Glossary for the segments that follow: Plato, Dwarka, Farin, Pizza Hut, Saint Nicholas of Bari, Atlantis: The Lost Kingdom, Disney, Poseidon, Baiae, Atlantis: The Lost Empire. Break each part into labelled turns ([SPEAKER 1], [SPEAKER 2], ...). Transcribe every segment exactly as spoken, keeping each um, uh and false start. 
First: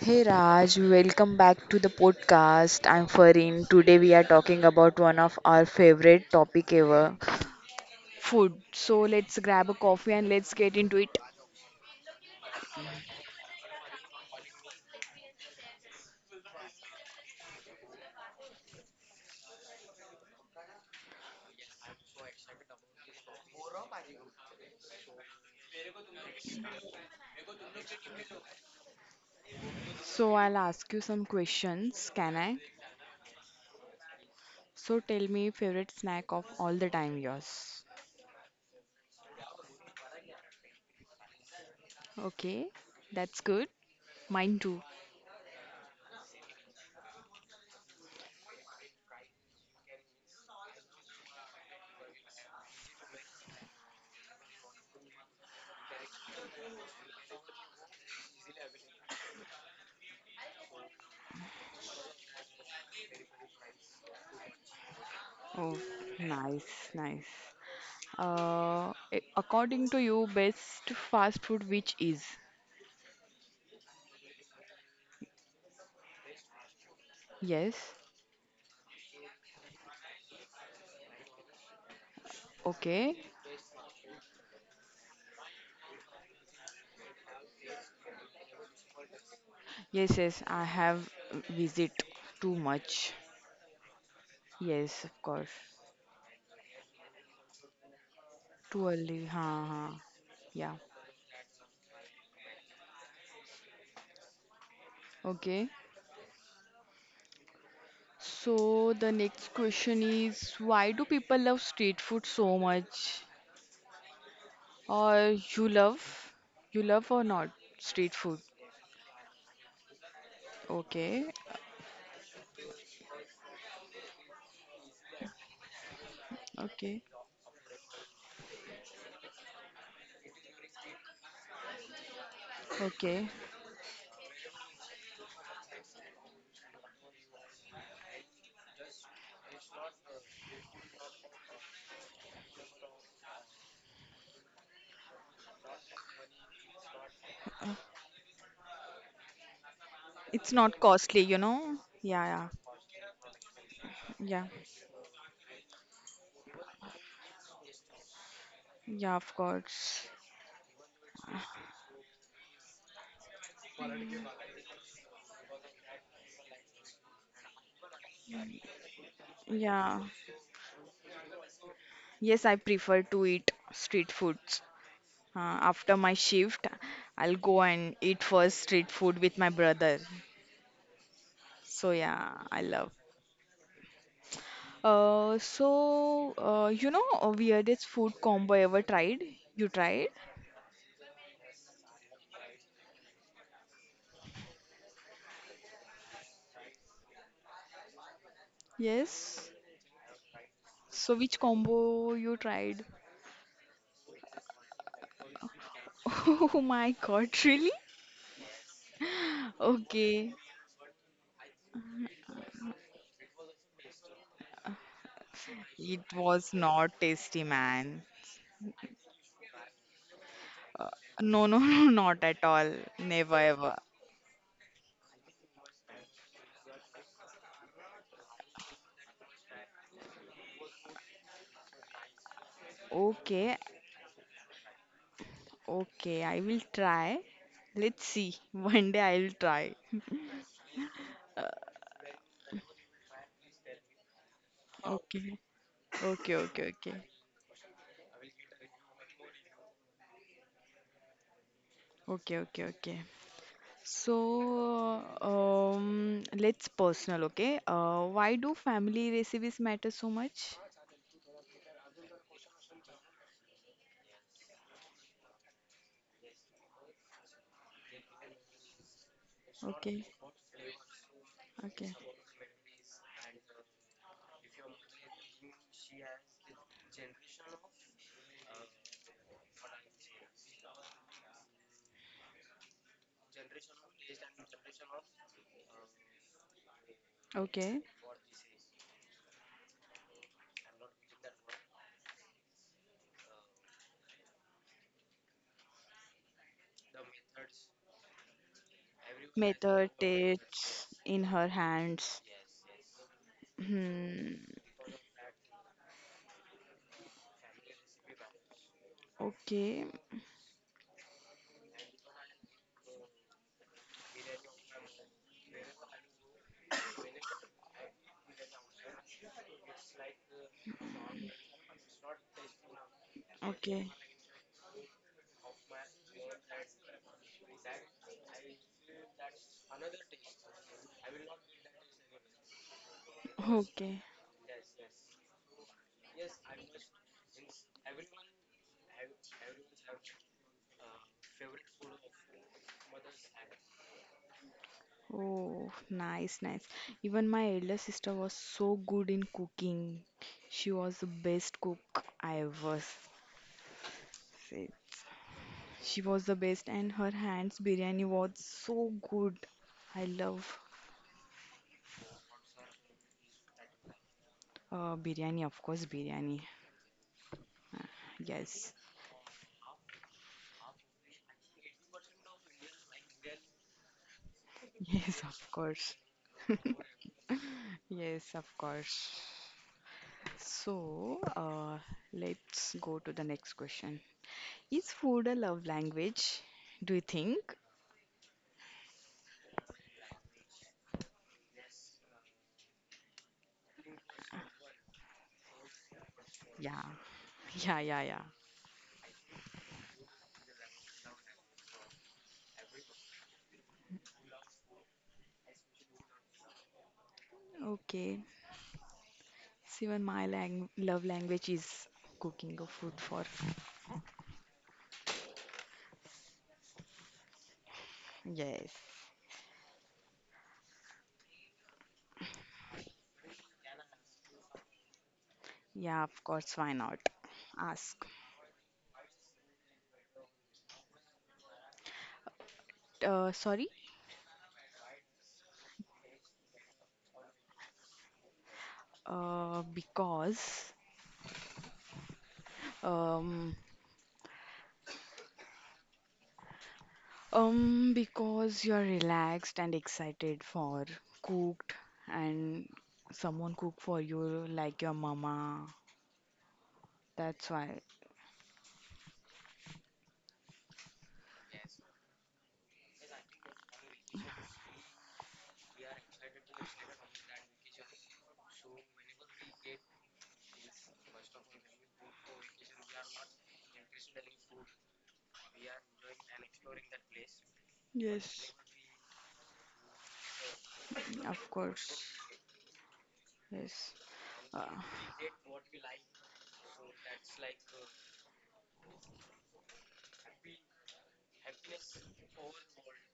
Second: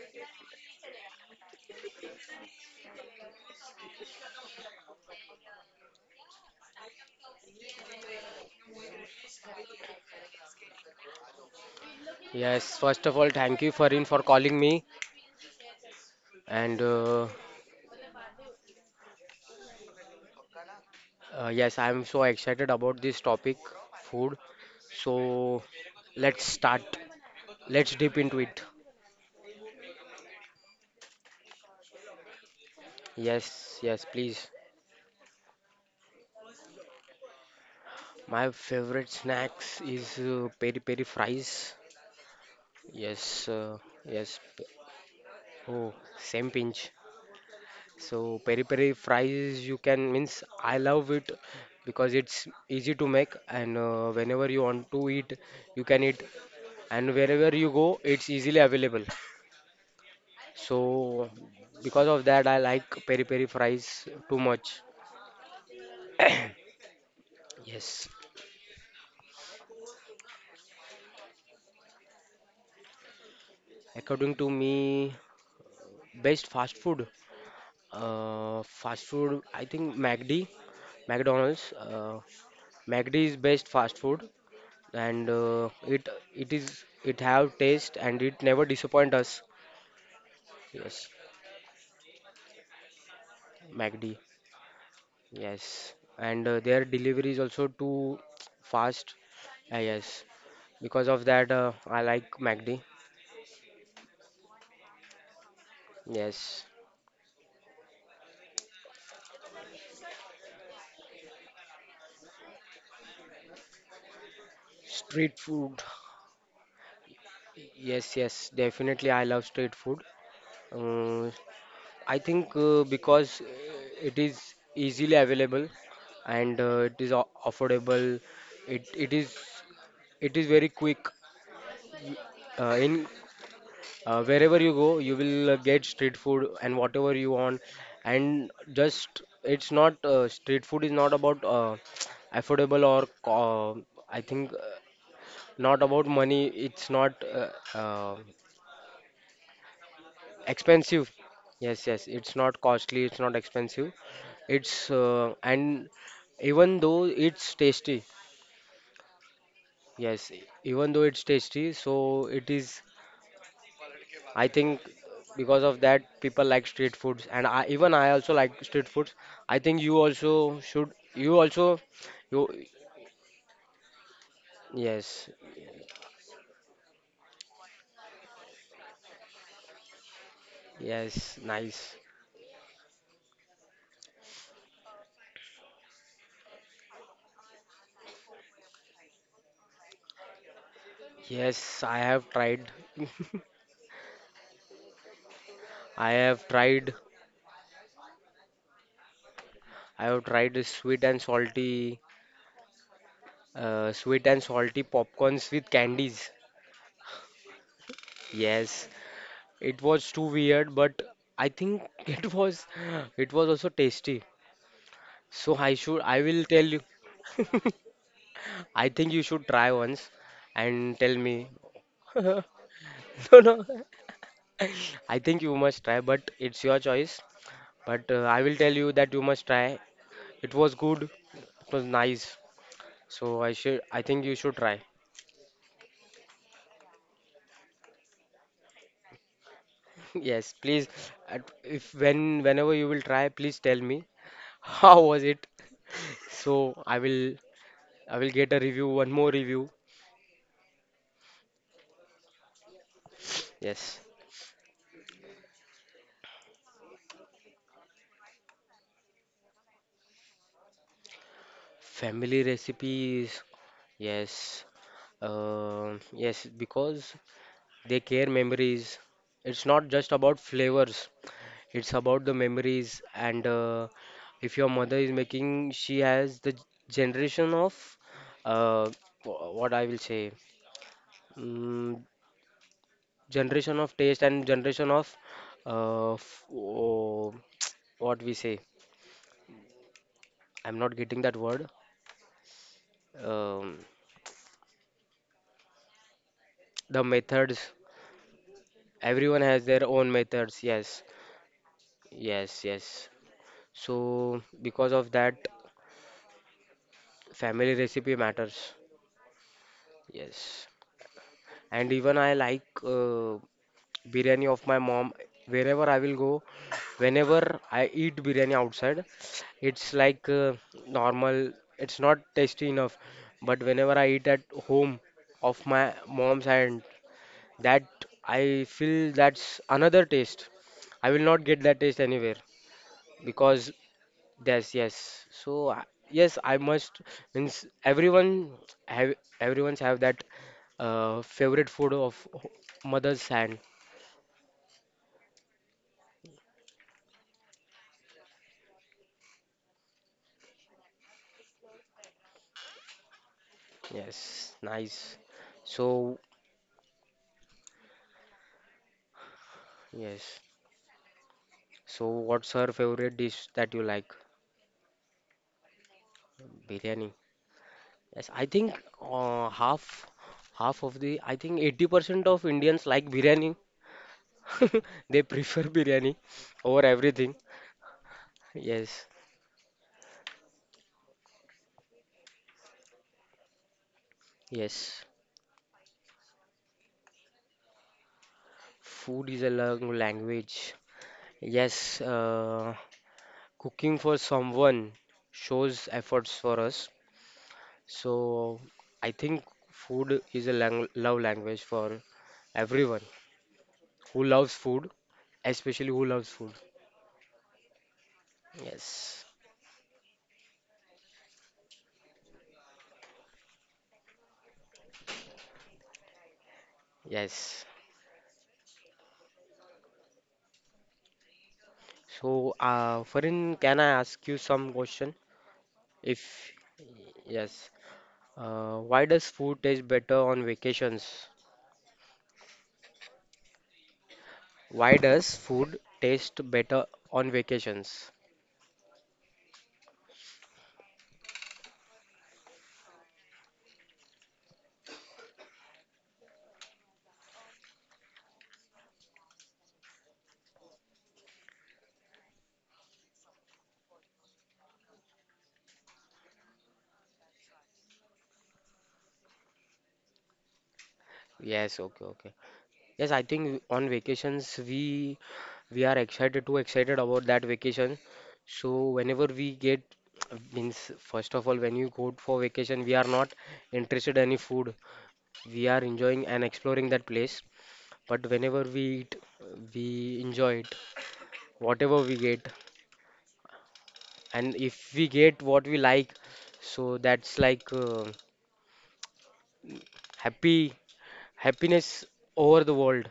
[SPEAKER 1] Hey Raj, welcome back to the podcast. I'm Farin. Today we are talking about one of our favorite topic ever, food. So let's grab a coffee and let's get into it.
[SPEAKER 2] Yes, first of all, thank you, Farin, for calling me. And uh, uh, Yes, I'm so excited about this topic, food. So let's start. Let's dip into it.
[SPEAKER 1] So I'll ask you some questions, can I?
[SPEAKER 2] Yes, yes, please.
[SPEAKER 1] So tell me favorite snack of all the time yours.
[SPEAKER 2] My favorite snacks is uh, peri peri fries.
[SPEAKER 1] Okay, that's
[SPEAKER 2] Yes,
[SPEAKER 1] good.
[SPEAKER 2] uh, yes.
[SPEAKER 1] Mine
[SPEAKER 2] p-
[SPEAKER 1] too.
[SPEAKER 2] Oh, same pinch. So peri peri fries, you can means I love it because it's easy to make and uh, whenever you want to eat, you can eat, and wherever you go it's easily available, so because of that I like peri peri fries too much.
[SPEAKER 1] Oh, nice, nice.
[SPEAKER 2] Yes,
[SPEAKER 1] Uh, a- according to you, best fast food which is?
[SPEAKER 2] according to me, best fast food.
[SPEAKER 1] Yes.
[SPEAKER 2] uh, fast food, I think macd, mcdonald's uh, Macd
[SPEAKER 1] Okay.
[SPEAKER 2] is best fast food, and uh, it it is it have taste and it never disappoint us.
[SPEAKER 1] Yes, yes, I have
[SPEAKER 2] Yes,
[SPEAKER 1] visit too much.
[SPEAKER 2] macd.
[SPEAKER 1] Yes, of course.
[SPEAKER 2] Yes, and uh, their delivery is also too
[SPEAKER 1] Too
[SPEAKER 2] fast.
[SPEAKER 1] early. Ha
[SPEAKER 2] Uh,
[SPEAKER 1] ha.
[SPEAKER 2] yes,
[SPEAKER 1] Yeah.
[SPEAKER 2] because of that, uh, I like McD.
[SPEAKER 1] Okay.
[SPEAKER 2] Yes,
[SPEAKER 1] So the next question is why do people love street food so much? Or
[SPEAKER 2] street
[SPEAKER 1] you
[SPEAKER 2] food.
[SPEAKER 1] love? You love or not street
[SPEAKER 2] Yes,
[SPEAKER 1] food?
[SPEAKER 2] yes, definitely, I love street food.
[SPEAKER 1] Okay.
[SPEAKER 2] Uh, I think uh, because uh, it is easily available, and uh, it
[SPEAKER 1] Okay.
[SPEAKER 2] is o- affordable. It it is it is very quick uh, in
[SPEAKER 1] Okay.
[SPEAKER 2] Uh, wherever you go, you will uh, get street food and whatever you want. And just it's not uh, street food is not about uh, affordable or co- uh, I think uh, not about money. It's not uh, uh,
[SPEAKER 1] It's not
[SPEAKER 2] expensive.
[SPEAKER 1] costly, you know?
[SPEAKER 2] Yes, yes,
[SPEAKER 1] Yeah,
[SPEAKER 2] it's
[SPEAKER 1] yeah.
[SPEAKER 2] not costly. It's not expensive.
[SPEAKER 1] Yeah.
[SPEAKER 2] It's uh, and even though it's tasty.
[SPEAKER 1] Yeah, of course.
[SPEAKER 2] Yes, even though it's tasty, so it is. I think because of that, people like street foods, and I, even I also like street foods. I think you
[SPEAKER 1] Yeah.
[SPEAKER 2] also should. You also,
[SPEAKER 1] Yes,
[SPEAKER 2] you,
[SPEAKER 1] I prefer to eat street foods.
[SPEAKER 2] yes,
[SPEAKER 1] Uh, after my shift, I'll go and eat first street food with my brother.
[SPEAKER 2] yes,
[SPEAKER 1] So
[SPEAKER 2] nice.
[SPEAKER 1] yeah, I love. Uh, so uh, you know, uh, weirdest food combo ever tried? You tried?
[SPEAKER 2] Yes, I have tried. I have tried.
[SPEAKER 1] Yes.
[SPEAKER 2] I have tried the sweet
[SPEAKER 1] So
[SPEAKER 2] and
[SPEAKER 1] which
[SPEAKER 2] salty,
[SPEAKER 1] combo you tried?
[SPEAKER 2] uh, sweet and salty popcorns with candies.
[SPEAKER 1] Oh my God, really?
[SPEAKER 2] Yes, it was too
[SPEAKER 1] Okay.
[SPEAKER 2] weird, but I think it was, it was also tasty. So I
[SPEAKER 1] It
[SPEAKER 2] should. I will
[SPEAKER 1] was
[SPEAKER 2] tell you.
[SPEAKER 1] not tasty, man.
[SPEAKER 2] I think you should try once
[SPEAKER 1] Uh,
[SPEAKER 2] and tell
[SPEAKER 1] no,
[SPEAKER 2] me.
[SPEAKER 1] no, no, not at all. Never
[SPEAKER 2] No, no.
[SPEAKER 1] ever.
[SPEAKER 2] I think you must try, but it's your choice. But uh, I will tell you that you must try. It was good. It was nice. So I
[SPEAKER 1] Okay,
[SPEAKER 2] should. I think you should try.
[SPEAKER 1] okay, I will try. Let's see. One day I will try.
[SPEAKER 2] Yes, please.
[SPEAKER 1] Uh,
[SPEAKER 2] at- If when whenever you will try, please tell me how was
[SPEAKER 1] okay,
[SPEAKER 2] it.
[SPEAKER 1] okay,
[SPEAKER 2] So
[SPEAKER 1] okay, okay,
[SPEAKER 2] I will. I will get a review. One more review.
[SPEAKER 1] okay, okay, okay.
[SPEAKER 2] Yes.
[SPEAKER 1] So, um, let's personal, okay? Uh, why do family recipes matter so much?
[SPEAKER 2] Family recipes. Yes. Um yes, because they care memories. It's not
[SPEAKER 1] Okay,
[SPEAKER 2] just about flavors,
[SPEAKER 1] okay,
[SPEAKER 2] it's about the memories. And uh, if your mother is making, she has the generation of uh, wh- what I will say, mm, generation of taste and generation of uh, f- oh,
[SPEAKER 1] okay.
[SPEAKER 2] what we say. I'm not getting that word. Um, the methods. Everyone has their
[SPEAKER 1] Method
[SPEAKER 2] own methods.
[SPEAKER 1] takes
[SPEAKER 2] Yes,
[SPEAKER 1] in her hands.
[SPEAKER 2] yes, yes.
[SPEAKER 1] Hmm.
[SPEAKER 2] So because of that, family recipe matters.
[SPEAKER 1] Okay,
[SPEAKER 2] Yes, and even I like uh, biryani of my mom. Wherever I will go, whenever I eat biryani outside, it's like uh, normal. It's not tasty enough. But
[SPEAKER 1] okay,
[SPEAKER 2] whenever I eat at home of my mom's hand, that I feel that's another taste. I will not get that taste anywhere because
[SPEAKER 1] okay.
[SPEAKER 2] yes, yes. So I- yes, I must. Means everyone have everyone's have that uh, favorite food of h- mother's hand.
[SPEAKER 1] Oh, nice, nice. Even my elder sister was so good in cooking. She was the best cook I ever s-
[SPEAKER 2] Yes, nice.
[SPEAKER 1] She
[SPEAKER 2] So,
[SPEAKER 1] was the best, and her hands biryani was so good. I
[SPEAKER 2] yes.
[SPEAKER 1] love
[SPEAKER 2] So, what's her favorite dish that you like?
[SPEAKER 1] uh, biryani, of course, biryani.
[SPEAKER 2] Biryani. Yes, I
[SPEAKER 1] Yes,
[SPEAKER 2] think uh, half half of the I think eighty percent of Indians like biryani.
[SPEAKER 1] yes,
[SPEAKER 2] They
[SPEAKER 1] of
[SPEAKER 2] prefer
[SPEAKER 1] course.
[SPEAKER 2] biryani over everything.
[SPEAKER 1] Yes, of
[SPEAKER 2] Yes,
[SPEAKER 1] course. So, uh, let's go to the next question. Is
[SPEAKER 2] yes.
[SPEAKER 1] food a love language? Do you think?
[SPEAKER 2] Food is a lang- language. Yes, uh, cooking for someone shows efforts for
[SPEAKER 1] Yeah,
[SPEAKER 2] us.
[SPEAKER 1] yeah, yeah, yeah.
[SPEAKER 2] So I think food is a lang love language for everyone who loves food, especially who loves food.
[SPEAKER 1] Okay.
[SPEAKER 2] Yes,
[SPEAKER 1] Even my lang love language is cooking a food for.
[SPEAKER 2] yes.
[SPEAKER 1] Yes.
[SPEAKER 2] So, uh, Farin, can I ask you some question?
[SPEAKER 1] Yeah, of
[SPEAKER 2] If
[SPEAKER 1] course, why not?
[SPEAKER 2] yes,
[SPEAKER 1] Ask.
[SPEAKER 2] uh, why does food taste better on vacations?
[SPEAKER 1] Uh, sorry?
[SPEAKER 2] Why does food taste better on vacations?
[SPEAKER 1] Uh, because, um, um, because you're relaxed and excited for cooked and someone cook for you like your mama. That's why,
[SPEAKER 2] Yes, okay, okay. Yes, I think on vacations we we are excited too excited about that vacation. So whenever we get means first of all when you go for vacation we are not interested any food. We are enjoying and exploring that place. But
[SPEAKER 1] yes,
[SPEAKER 2] whenever we eat we enjoy it
[SPEAKER 1] of course,
[SPEAKER 2] whatever we get,
[SPEAKER 1] yes.
[SPEAKER 2] and
[SPEAKER 1] Uh,
[SPEAKER 2] if we get what we like, so that's like uh, happy happiness over the world,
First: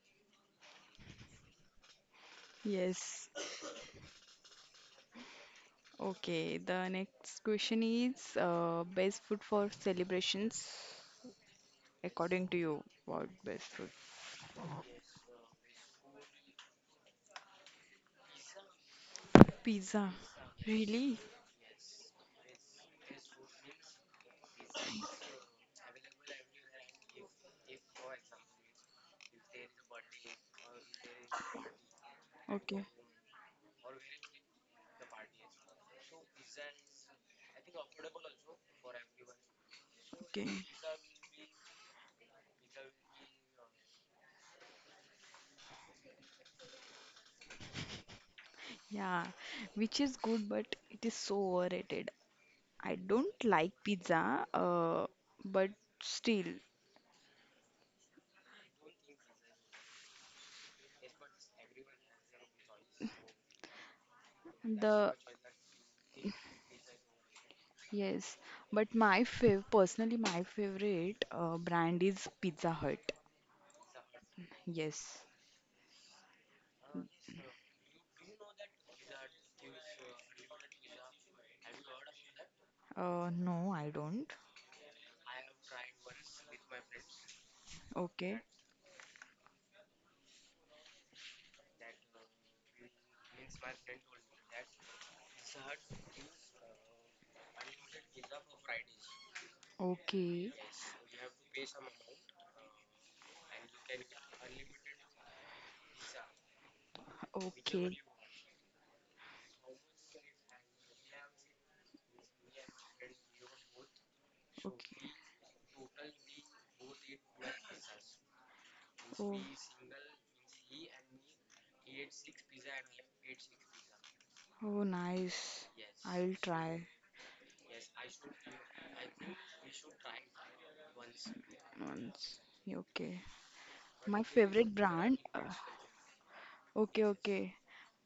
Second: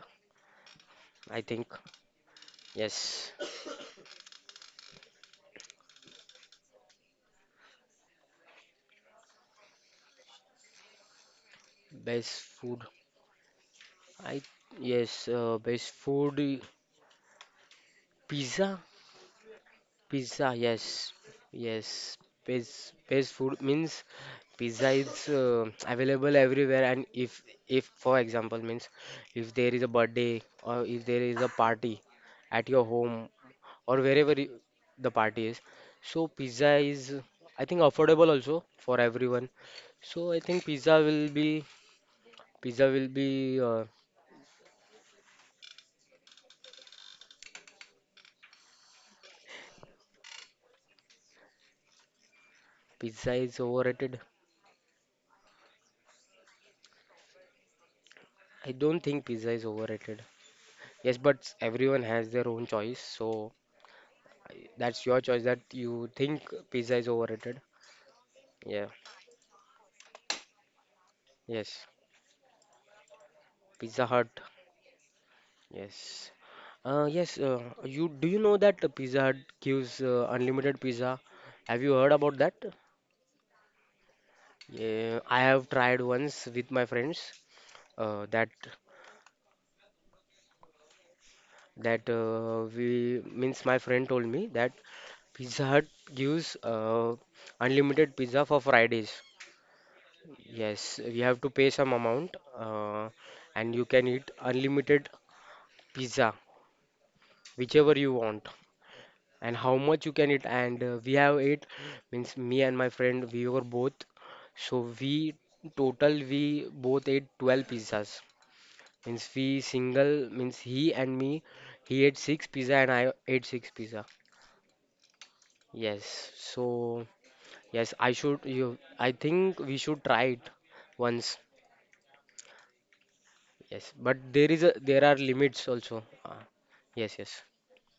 [SPEAKER 2] I think.
[SPEAKER 1] yes.
[SPEAKER 2] Yes.
[SPEAKER 1] Okay, the next question is uh, best food for celebrations,
[SPEAKER 2] Best
[SPEAKER 1] according to
[SPEAKER 2] food.
[SPEAKER 1] you, what best food?
[SPEAKER 2] I yes, uh, best food i- pizza.
[SPEAKER 1] Pizza.
[SPEAKER 2] Pizza, yes,
[SPEAKER 1] Really?
[SPEAKER 2] yes. Best best food means pizza is uh, available everywhere. And if if for example means if there is a birthday or if there is a party at your
[SPEAKER 1] Okay,
[SPEAKER 2] home or wherever y- the party is, so pizza is I think affordable also for everyone. So I
[SPEAKER 1] okay.
[SPEAKER 2] think pizza will be pizza will be uh,
[SPEAKER 1] Yeah, which is good, but it is so overrated. I
[SPEAKER 2] pizza
[SPEAKER 1] don't
[SPEAKER 2] is
[SPEAKER 1] like
[SPEAKER 2] overrated.
[SPEAKER 1] pizza, uh, but still,
[SPEAKER 2] I don't think pizza is overrated. Yes, but everyone has their own choice, so I- that's
[SPEAKER 1] the
[SPEAKER 2] your choice that you think pizza is overrated.
[SPEAKER 1] yes.
[SPEAKER 2] Yeah,
[SPEAKER 1] But my fav personally, my favorite uh,
[SPEAKER 2] yes.
[SPEAKER 1] brand is Pizza Hut.
[SPEAKER 2] Pizza Hut.
[SPEAKER 1] Yes.
[SPEAKER 2] Yes. Uh, yes, uh, you do you know that Pizza Hut gives uh, unlimited pizza? Have you heard about that?
[SPEAKER 1] Uh, no, I don't.
[SPEAKER 2] Yeah, I have tried once with my friends. Uh,
[SPEAKER 1] Okay.
[SPEAKER 2] that that uh, we means my friend told me that Pizza Hut gives uh, unlimited pizza for Fridays.
[SPEAKER 1] Okay.
[SPEAKER 2] Yes, we have to pay some amount, uh, and you can eat unlimited pizza, whichever
[SPEAKER 1] Okay.
[SPEAKER 2] you want, and how much you can eat. And uh, we have ate, means me and my friend, we were both. So
[SPEAKER 1] Okay.
[SPEAKER 2] we total we both ate twelve pizzas. Means
[SPEAKER 1] Oh.
[SPEAKER 2] we single, means he and me, he ate six pizza and I ate six pizza.
[SPEAKER 1] Oh, nice.
[SPEAKER 2] Yes.
[SPEAKER 1] I'll try
[SPEAKER 2] So yes, I should you. I think we should try it once.
[SPEAKER 1] once. Okay.
[SPEAKER 2] Yes,
[SPEAKER 1] My
[SPEAKER 2] but there is
[SPEAKER 1] favorite
[SPEAKER 2] a there
[SPEAKER 1] brand.
[SPEAKER 2] are
[SPEAKER 1] uh,
[SPEAKER 2] limits also. Uh,
[SPEAKER 1] Okay,
[SPEAKER 2] Yes, yes,
[SPEAKER 1] okay.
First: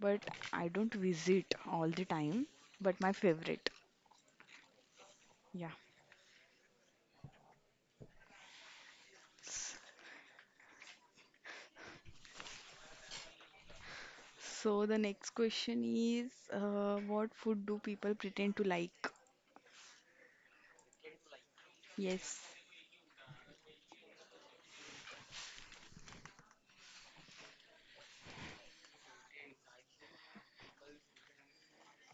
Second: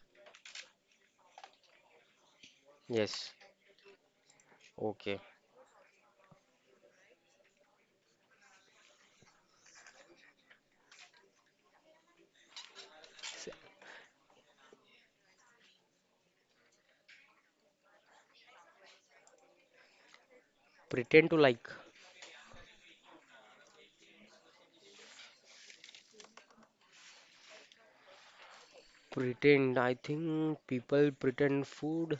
[SPEAKER 1] But I don't visit all the time, but my
[SPEAKER 2] yes.
[SPEAKER 1] favorite.
[SPEAKER 2] Okay.
[SPEAKER 1] Yeah. S-
[SPEAKER 2] S-
[SPEAKER 1] So the next question is uh, what food do people pretend to like?
[SPEAKER 2] Pretend to like.
[SPEAKER 1] Yes,
[SPEAKER 2] Pretend. I think people pretend food.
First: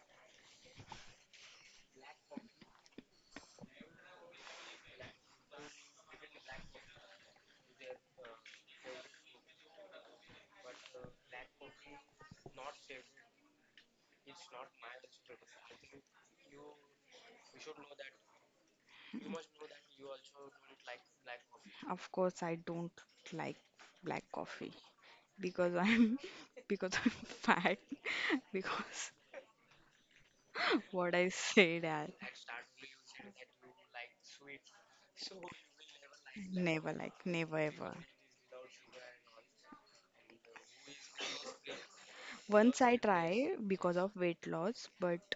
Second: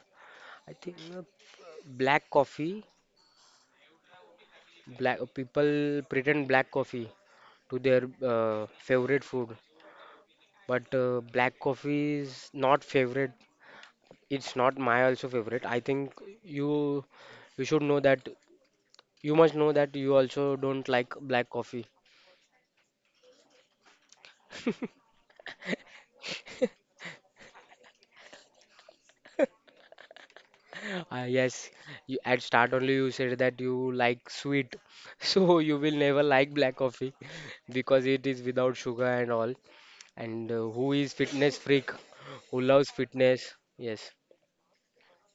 [SPEAKER 2] I think uh, black coffee. Black uh, people pretend black coffee to their uh, favorite food, but uh, black coffee is not favorite. It's not my also favorite. I think you you should know that. You must know that you also don't like black coffee.
[SPEAKER 1] of course I don't like black coffee because I'm because I'm fat because what
[SPEAKER 2] Uh,
[SPEAKER 1] I
[SPEAKER 2] yes,
[SPEAKER 1] said I
[SPEAKER 2] you, at start only you said that you like sweet, so you will never like black
[SPEAKER 1] never
[SPEAKER 2] coffee
[SPEAKER 1] like never ever.
[SPEAKER 2] because it is without sugar and all. And uh, who is fitness freak, who
[SPEAKER 1] Once
[SPEAKER 2] loves
[SPEAKER 1] I try
[SPEAKER 2] fitness?
[SPEAKER 1] because
[SPEAKER 2] Yes,
[SPEAKER 1] of weight loss, but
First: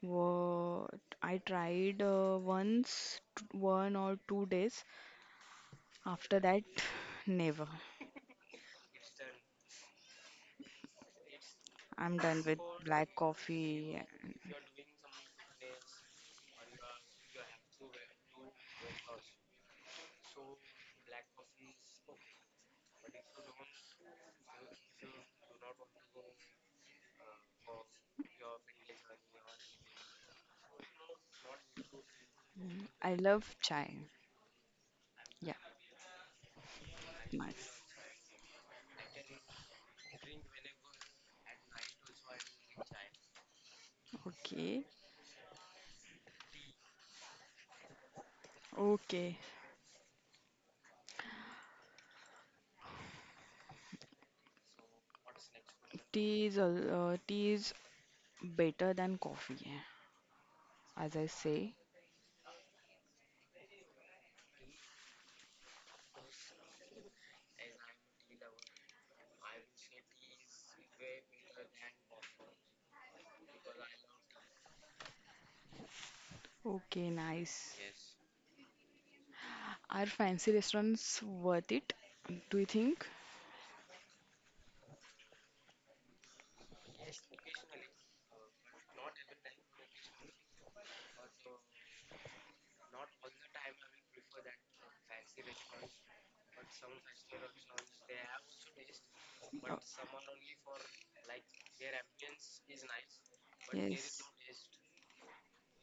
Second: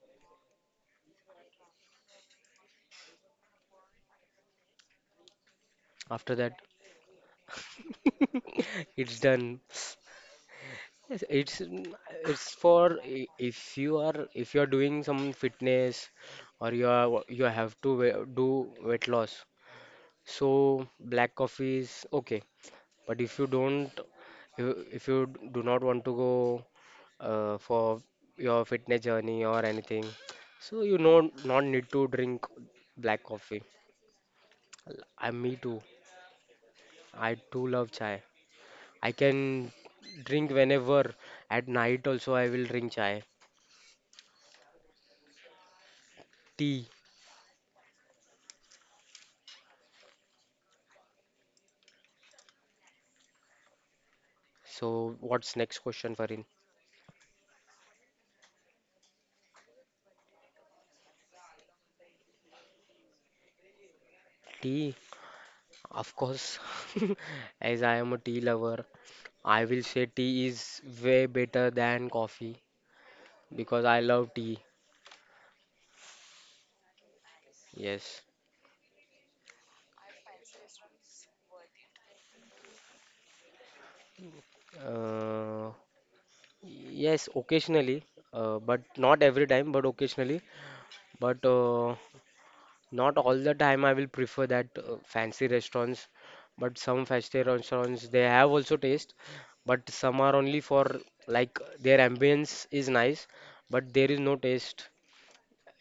[SPEAKER 1] wo- I tried uh, once, t- one or two days.
[SPEAKER 2] after
[SPEAKER 1] After
[SPEAKER 2] that
[SPEAKER 1] that, never.
[SPEAKER 2] it's done. Yes, it's mm,
[SPEAKER 1] I'm done
[SPEAKER 2] It's
[SPEAKER 1] with
[SPEAKER 2] for
[SPEAKER 1] black
[SPEAKER 2] i- if you
[SPEAKER 1] coffee.
[SPEAKER 2] are if you are doing some fitness or you are you have to we- do weight loss, so black coffee is okay. But if you don't, if if you do not want to go uh, for your fitness journey or anything, so you know not need to drink
[SPEAKER 1] I
[SPEAKER 2] black
[SPEAKER 1] love
[SPEAKER 2] coffee.
[SPEAKER 1] chai.
[SPEAKER 2] I me
[SPEAKER 1] Yeah,
[SPEAKER 2] too. I too
[SPEAKER 1] nice.
[SPEAKER 2] love chai. I can drink whenever. At night also I will drink chai.
[SPEAKER 1] Okay,
[SPEAKER 2] Tea.
[SPEAKER 1] okay.
[SPEAKER 2] So what's next question, Farin?
[SPEAKER 1] Tea is al- uh, tea is better than coffee, as I say.
[SPEAKER 2] Tea, of course. As I am a tea lover, I will say tea is way better than coffee because I love tea.
[SPEAKER 1] Okay, nice.
[SPEAKER 2] Yes.
[SPEAKER 1] Are fancy restaurants worth it? Do you think?
[SPEAKER 2] Uh, yes, occasionally, uh, but not every time, but occasionally. But uh, not all the time I will prefer that uh, fancy restaurants. But some fancy restaurants, they have also taste, but some are only for like their ambience is nice, but there
[SPEAKER 1] Yes.
[SPEAKER 2] is no taste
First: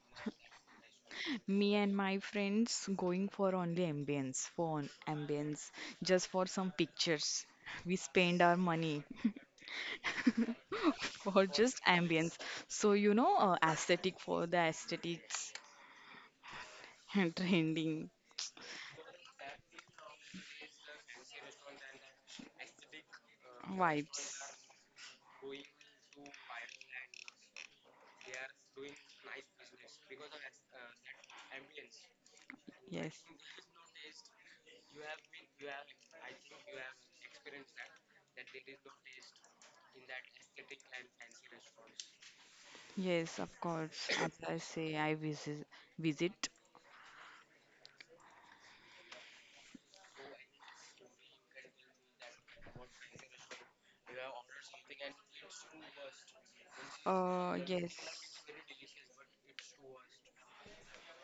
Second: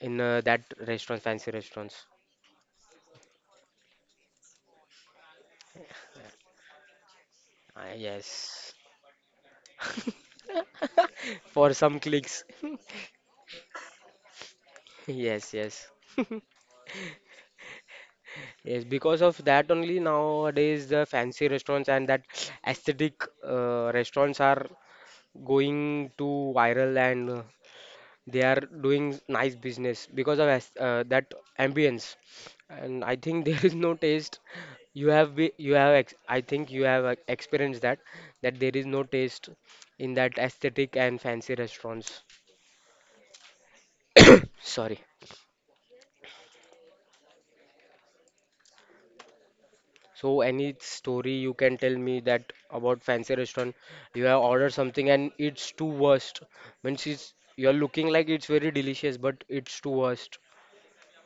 [SPEAKER 2] in uh, that restaurant, fancy
[SPEAKER 1] Me and
[SPEAKER 2] restaurants.
[SPEAKER 1] my friends going for only ambience, phone ambience, just for some pictures.
[SPEAKER 2] Ah
[SPEAKER 1] We spend our
[SPEAKER 2] yes,
[SPEAKER 1] money for For
[SPEAKER 2] for
[SPEAKER 1] just Okay,
[SPEAKER 2] some
[SPEAKER 1] ambience.
[SPEAKER 2] clicks.
[SPEAKER 1] So, you know, uh, aesthetic for the
[SPEAKER 2] Yes,
[SPEAKER 1] aesthetics
[SPEAKER 2] yes.
[SPEAKER 1] and trending
[SPEAKER 2] Yes, because of that only nowadays the fancy restaurants and that aesthetic
[SPEAKER 1] vibes.
[SPEAKER 2] uh, restaurants
[SPEAKER 1] Restaurants
[SPEAKER 2] are going to viral and uh, they are doing nice business because of aes- uh, that ambience.
[SPEAKER 1] Cool, but
[SPEAKER 2] And I
[SPEAKER 1] yes.
[SPEAKER 2] think there is no taste. You have be, you have ex I think you have uh, experienced that that there is no taste in that aesthetic and fancy restaurants.
[SPEAKER 1] Yes, of course. As I say,
[SPEAKER 2] Sorry.
[SPEAKER 1] I visit visit
[SPEAKER 2] So any story you can tell me that about fancy restaurant, you have ordered something and it's too worst. Means it's
[SPEAKER 1] uh,
[SPEAKER 2] you're
[SPEAKER 1] yes.
[SPEAKER 2] looking like it's very delicious, but it's too worst.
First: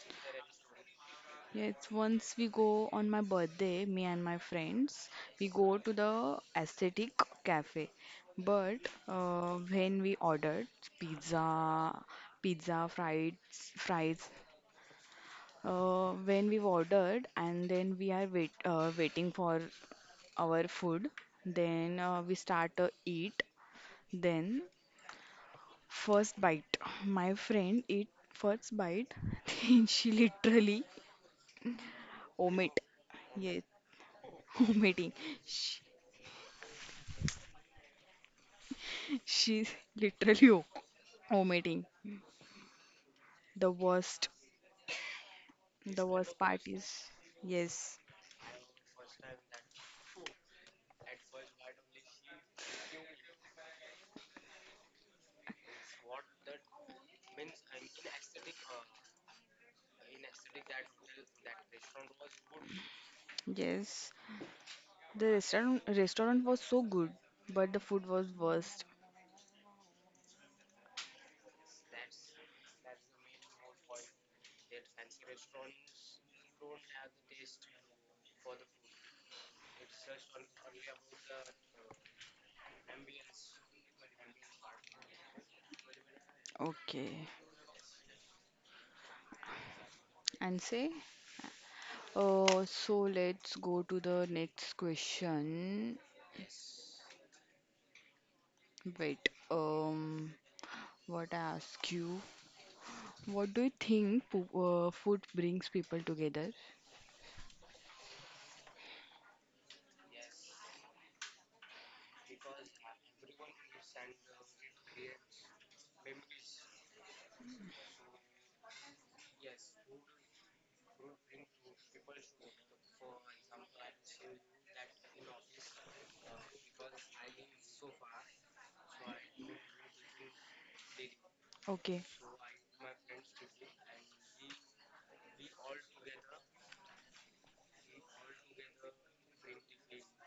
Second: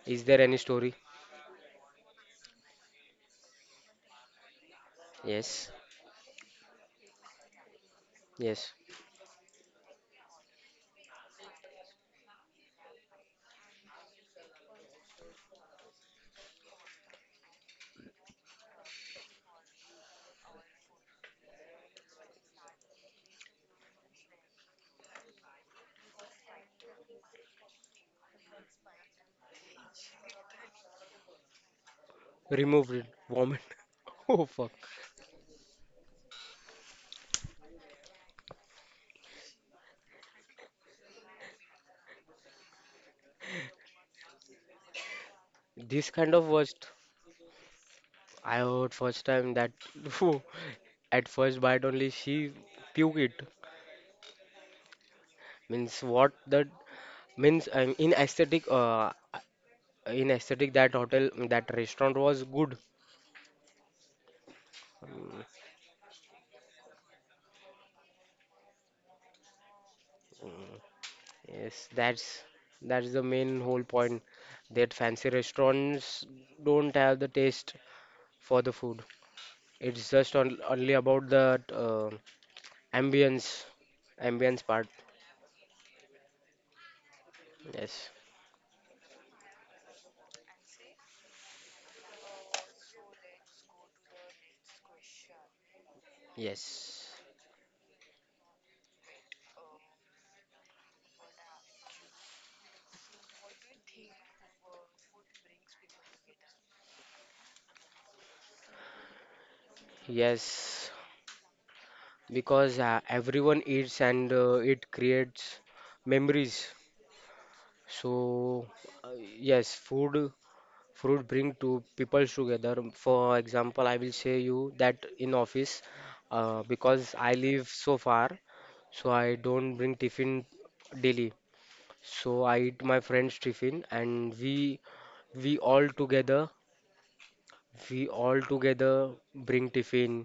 [SPEAKER 2] Is there any story?
[SPEAKER 1] Yes, once we go on my birthday, me and my friends, we
[SPEAKER 2] Yes.
[SPEAKER 1] go to the aesthetic cafe.
[SPEAKER 2] Yes.
[SPEAKER 1] But uh, when we ordered pizza, pizza, fries, fries, uh, when we ordered and then we are wait, uh, waiting for our food, then uh, we start to eat. Then first bite, my friend eat first bite, then she literally omit.
[SPEAKER 2] Remove it.
[SPEAKER 1] Yes,
[SPEAKER 2] Vomit. Oh fuck.
[SPEAKER 1] omitting. She, she's literally o- omitting. The worst. The
[SPEAKER 2] This kind
[SPEAKER 1] worst
[SPEAKER 2] of
[SPEAKER 1] part
[SPEAKER 2] worst
[SPEAKER 1] is. Yes,
[SPEAKER 2] I heard first time that at first bite only she puke it. Means what that means um, in aesthetic uh in aesthetic that hotel that restaurant was good.
[SPEAKER 1] yes. The restaurant restaurant was so good, but the food was worst.
[SPEAKER 2] Yes, that's that's the main whole point that fancy restaurants don't have the taste for the food. It's just on, only about the uh, ambience, ambience part.
[SPEAKER 1] Okay.
[SPEAKER 2] Yes,
[SPEAKER 1] And say, Uh, so let's go to the next question.
[SPEAKER 2] yes.
[SPEAKER 1] Wait, um, what I ask you? What do you think po- uh, food brings people together?
[SPEAKER 2] Yes, because uh, everyone eats and uh, it creates memories. So uh, yes, food. Fruit bring two people together. For example, I will say you that in office, uh, because I live so far, so I don't bring tiffin daily.
[SPEAKER 1] Okay,
[SPEAKER 2] So I eat my friend's tiffin, and we we all together we all together bring tiffin.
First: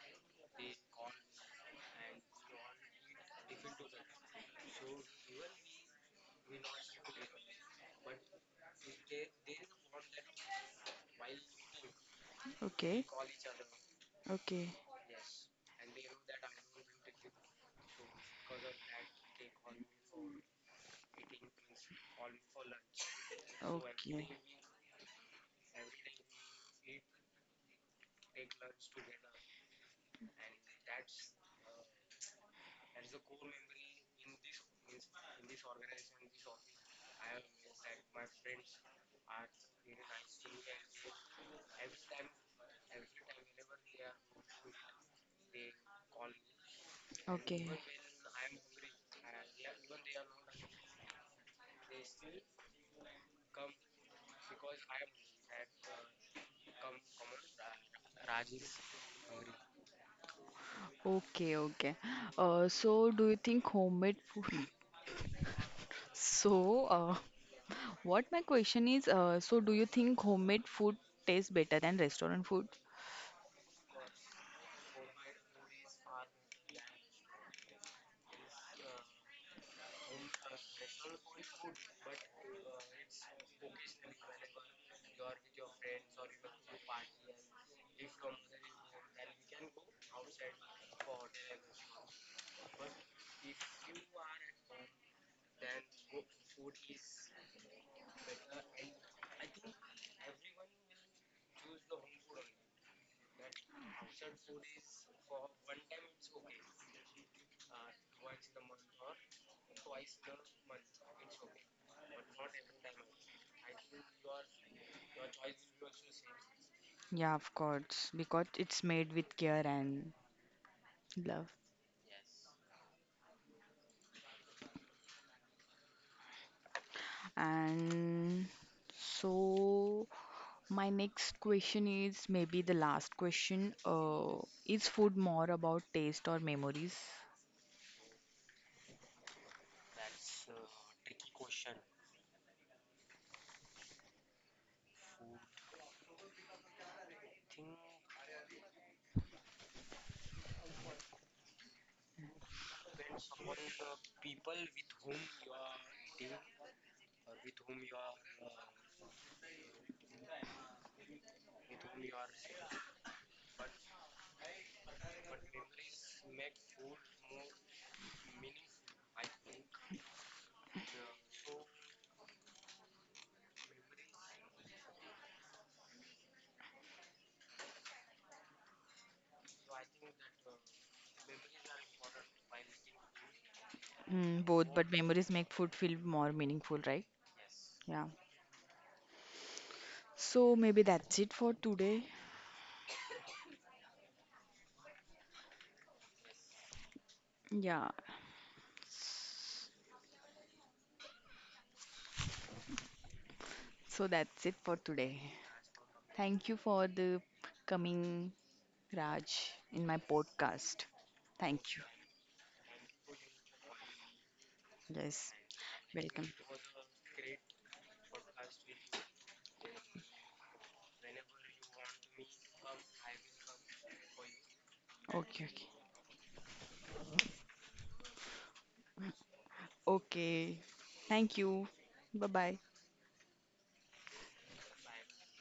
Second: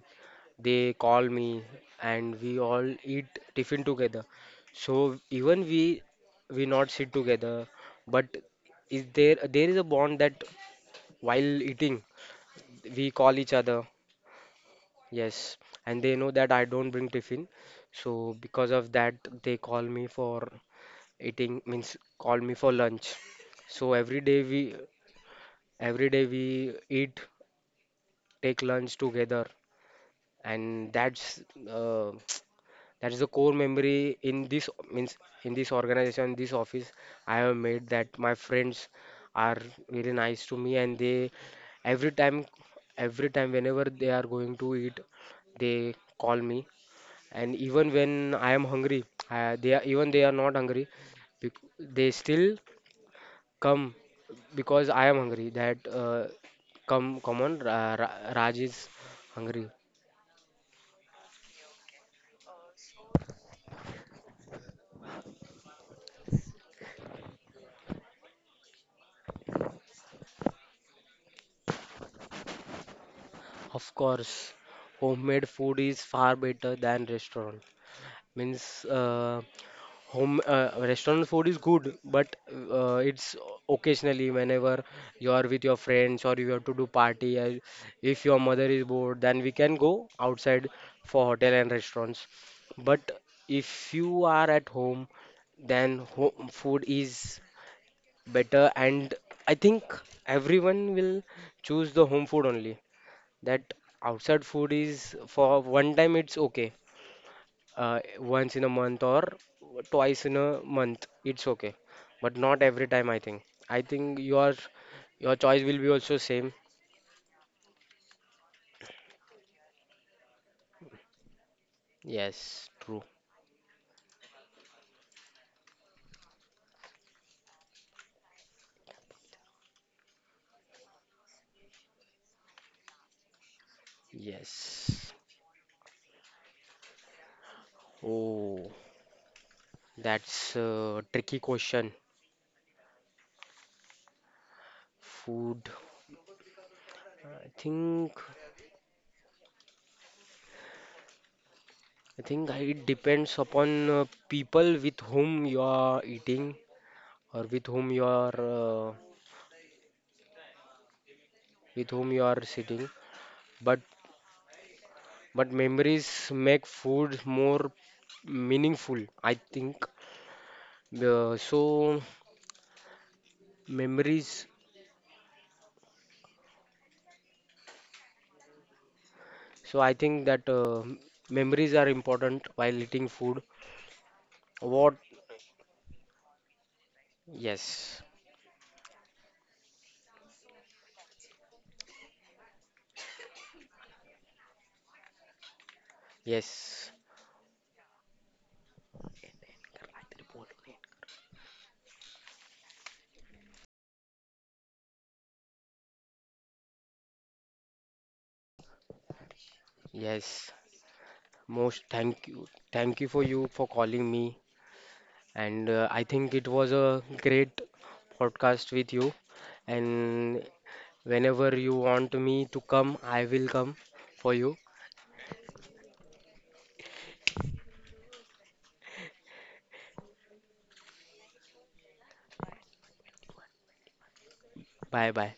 [SPEAKER 2] They call me, and we all eat tiffin together. So even we we not sit together, but is there there is a bond that while eating
[SPEAKER 1] okay,
[SPEAKER 2] we call each other,
[SPEAKER 1] okay.
[SPEAKER 2] yes, and they know that I don't bring tiffin, so because of that they call me for eating, means call me for lunch. So every
[SPEAKER 1] Okay.
[SPEAKER 2] day we every day we eat take lunch together, and that's uh, that is the core memory in this means in this organization, this office I have made that my friends are really nice to me and they every time every time whenever they are going to eat they call me, and
[SPEAKER 1] Okay.
[SPEAKER 2] even when I am hungry, uh, they are even they are not hungry, bec- they still come because I am hungry, that uh, come come on Ra- Ra- Raj is hungry.
[SPEAKER 1] Okay, okay. Uh, so do you think homemade food? So, uh, what my question is, uh, So do you think homemade food tastes better than restaurant food?
[SPEAKER 2] Of course, homemade food is far better than restaurant. Means uh, home uh, restaurant food is good, but uh, it's occasionally whenever you are with your friends or you have to do party. Uh, if your mother is bored, then we can go outside for hotel and restaurants. But if you are at home, then home food is better, and I think everyone will choose the home food only, that outside food is for one time it's okay, uh, once in a month or twice in a month it's okay, but not every time. I think I think your your choice will be also same.
[SPEAKER 1] Yeah, of course, because it's made with care and love.
[SPEAKER 2] Yes true.
[SPEAKER 1] And so, my next question is maybe the last question. Uh, is
[SPEAKER 2] Yes,
[SPEAKER 1] food more about taste or memories?
[SPEAKER 2] oh, that's a tricky question. Food, I think, I think I- it depends upon uh, people with whom you are eating or with whom you are uh, with whom you are sitting, but But memories make food more meaningful, I think. Uh, so memories. So I think that uh, memories are important while eating food.
[SPEAKER 1] Mm, both, but
[SPEAKER 2] What?
[SPEAKER 1] memories make food feel more meaningful, right?
[SPEAKER 2] Yes.
[SPEAKER 1] Yeah. So maybe that's it for today.
[SPEAKER 2] Yes.
[SPEAKER 1] Yeah. So that's it for today. Thank you for the coming, Raj, in my
[SPEAKER 2] Yes,
[SPEAKER 1] podcast. Thank you.
[SPEAKER 2] most thank you. Thank you for you for calling me.
[SPEAKER 1] Yes.
[SPEAKER 2] And uh, I
[SPEAKER 1] Welcome.
[SPEAKER 2] think it was a great podcast with you. And whenever you want me to come, I will come for you.
[SPEAKER 1] Okay, okay. Okay. Thank you. Bye bye.
[SPEAKER 2] Bye bye.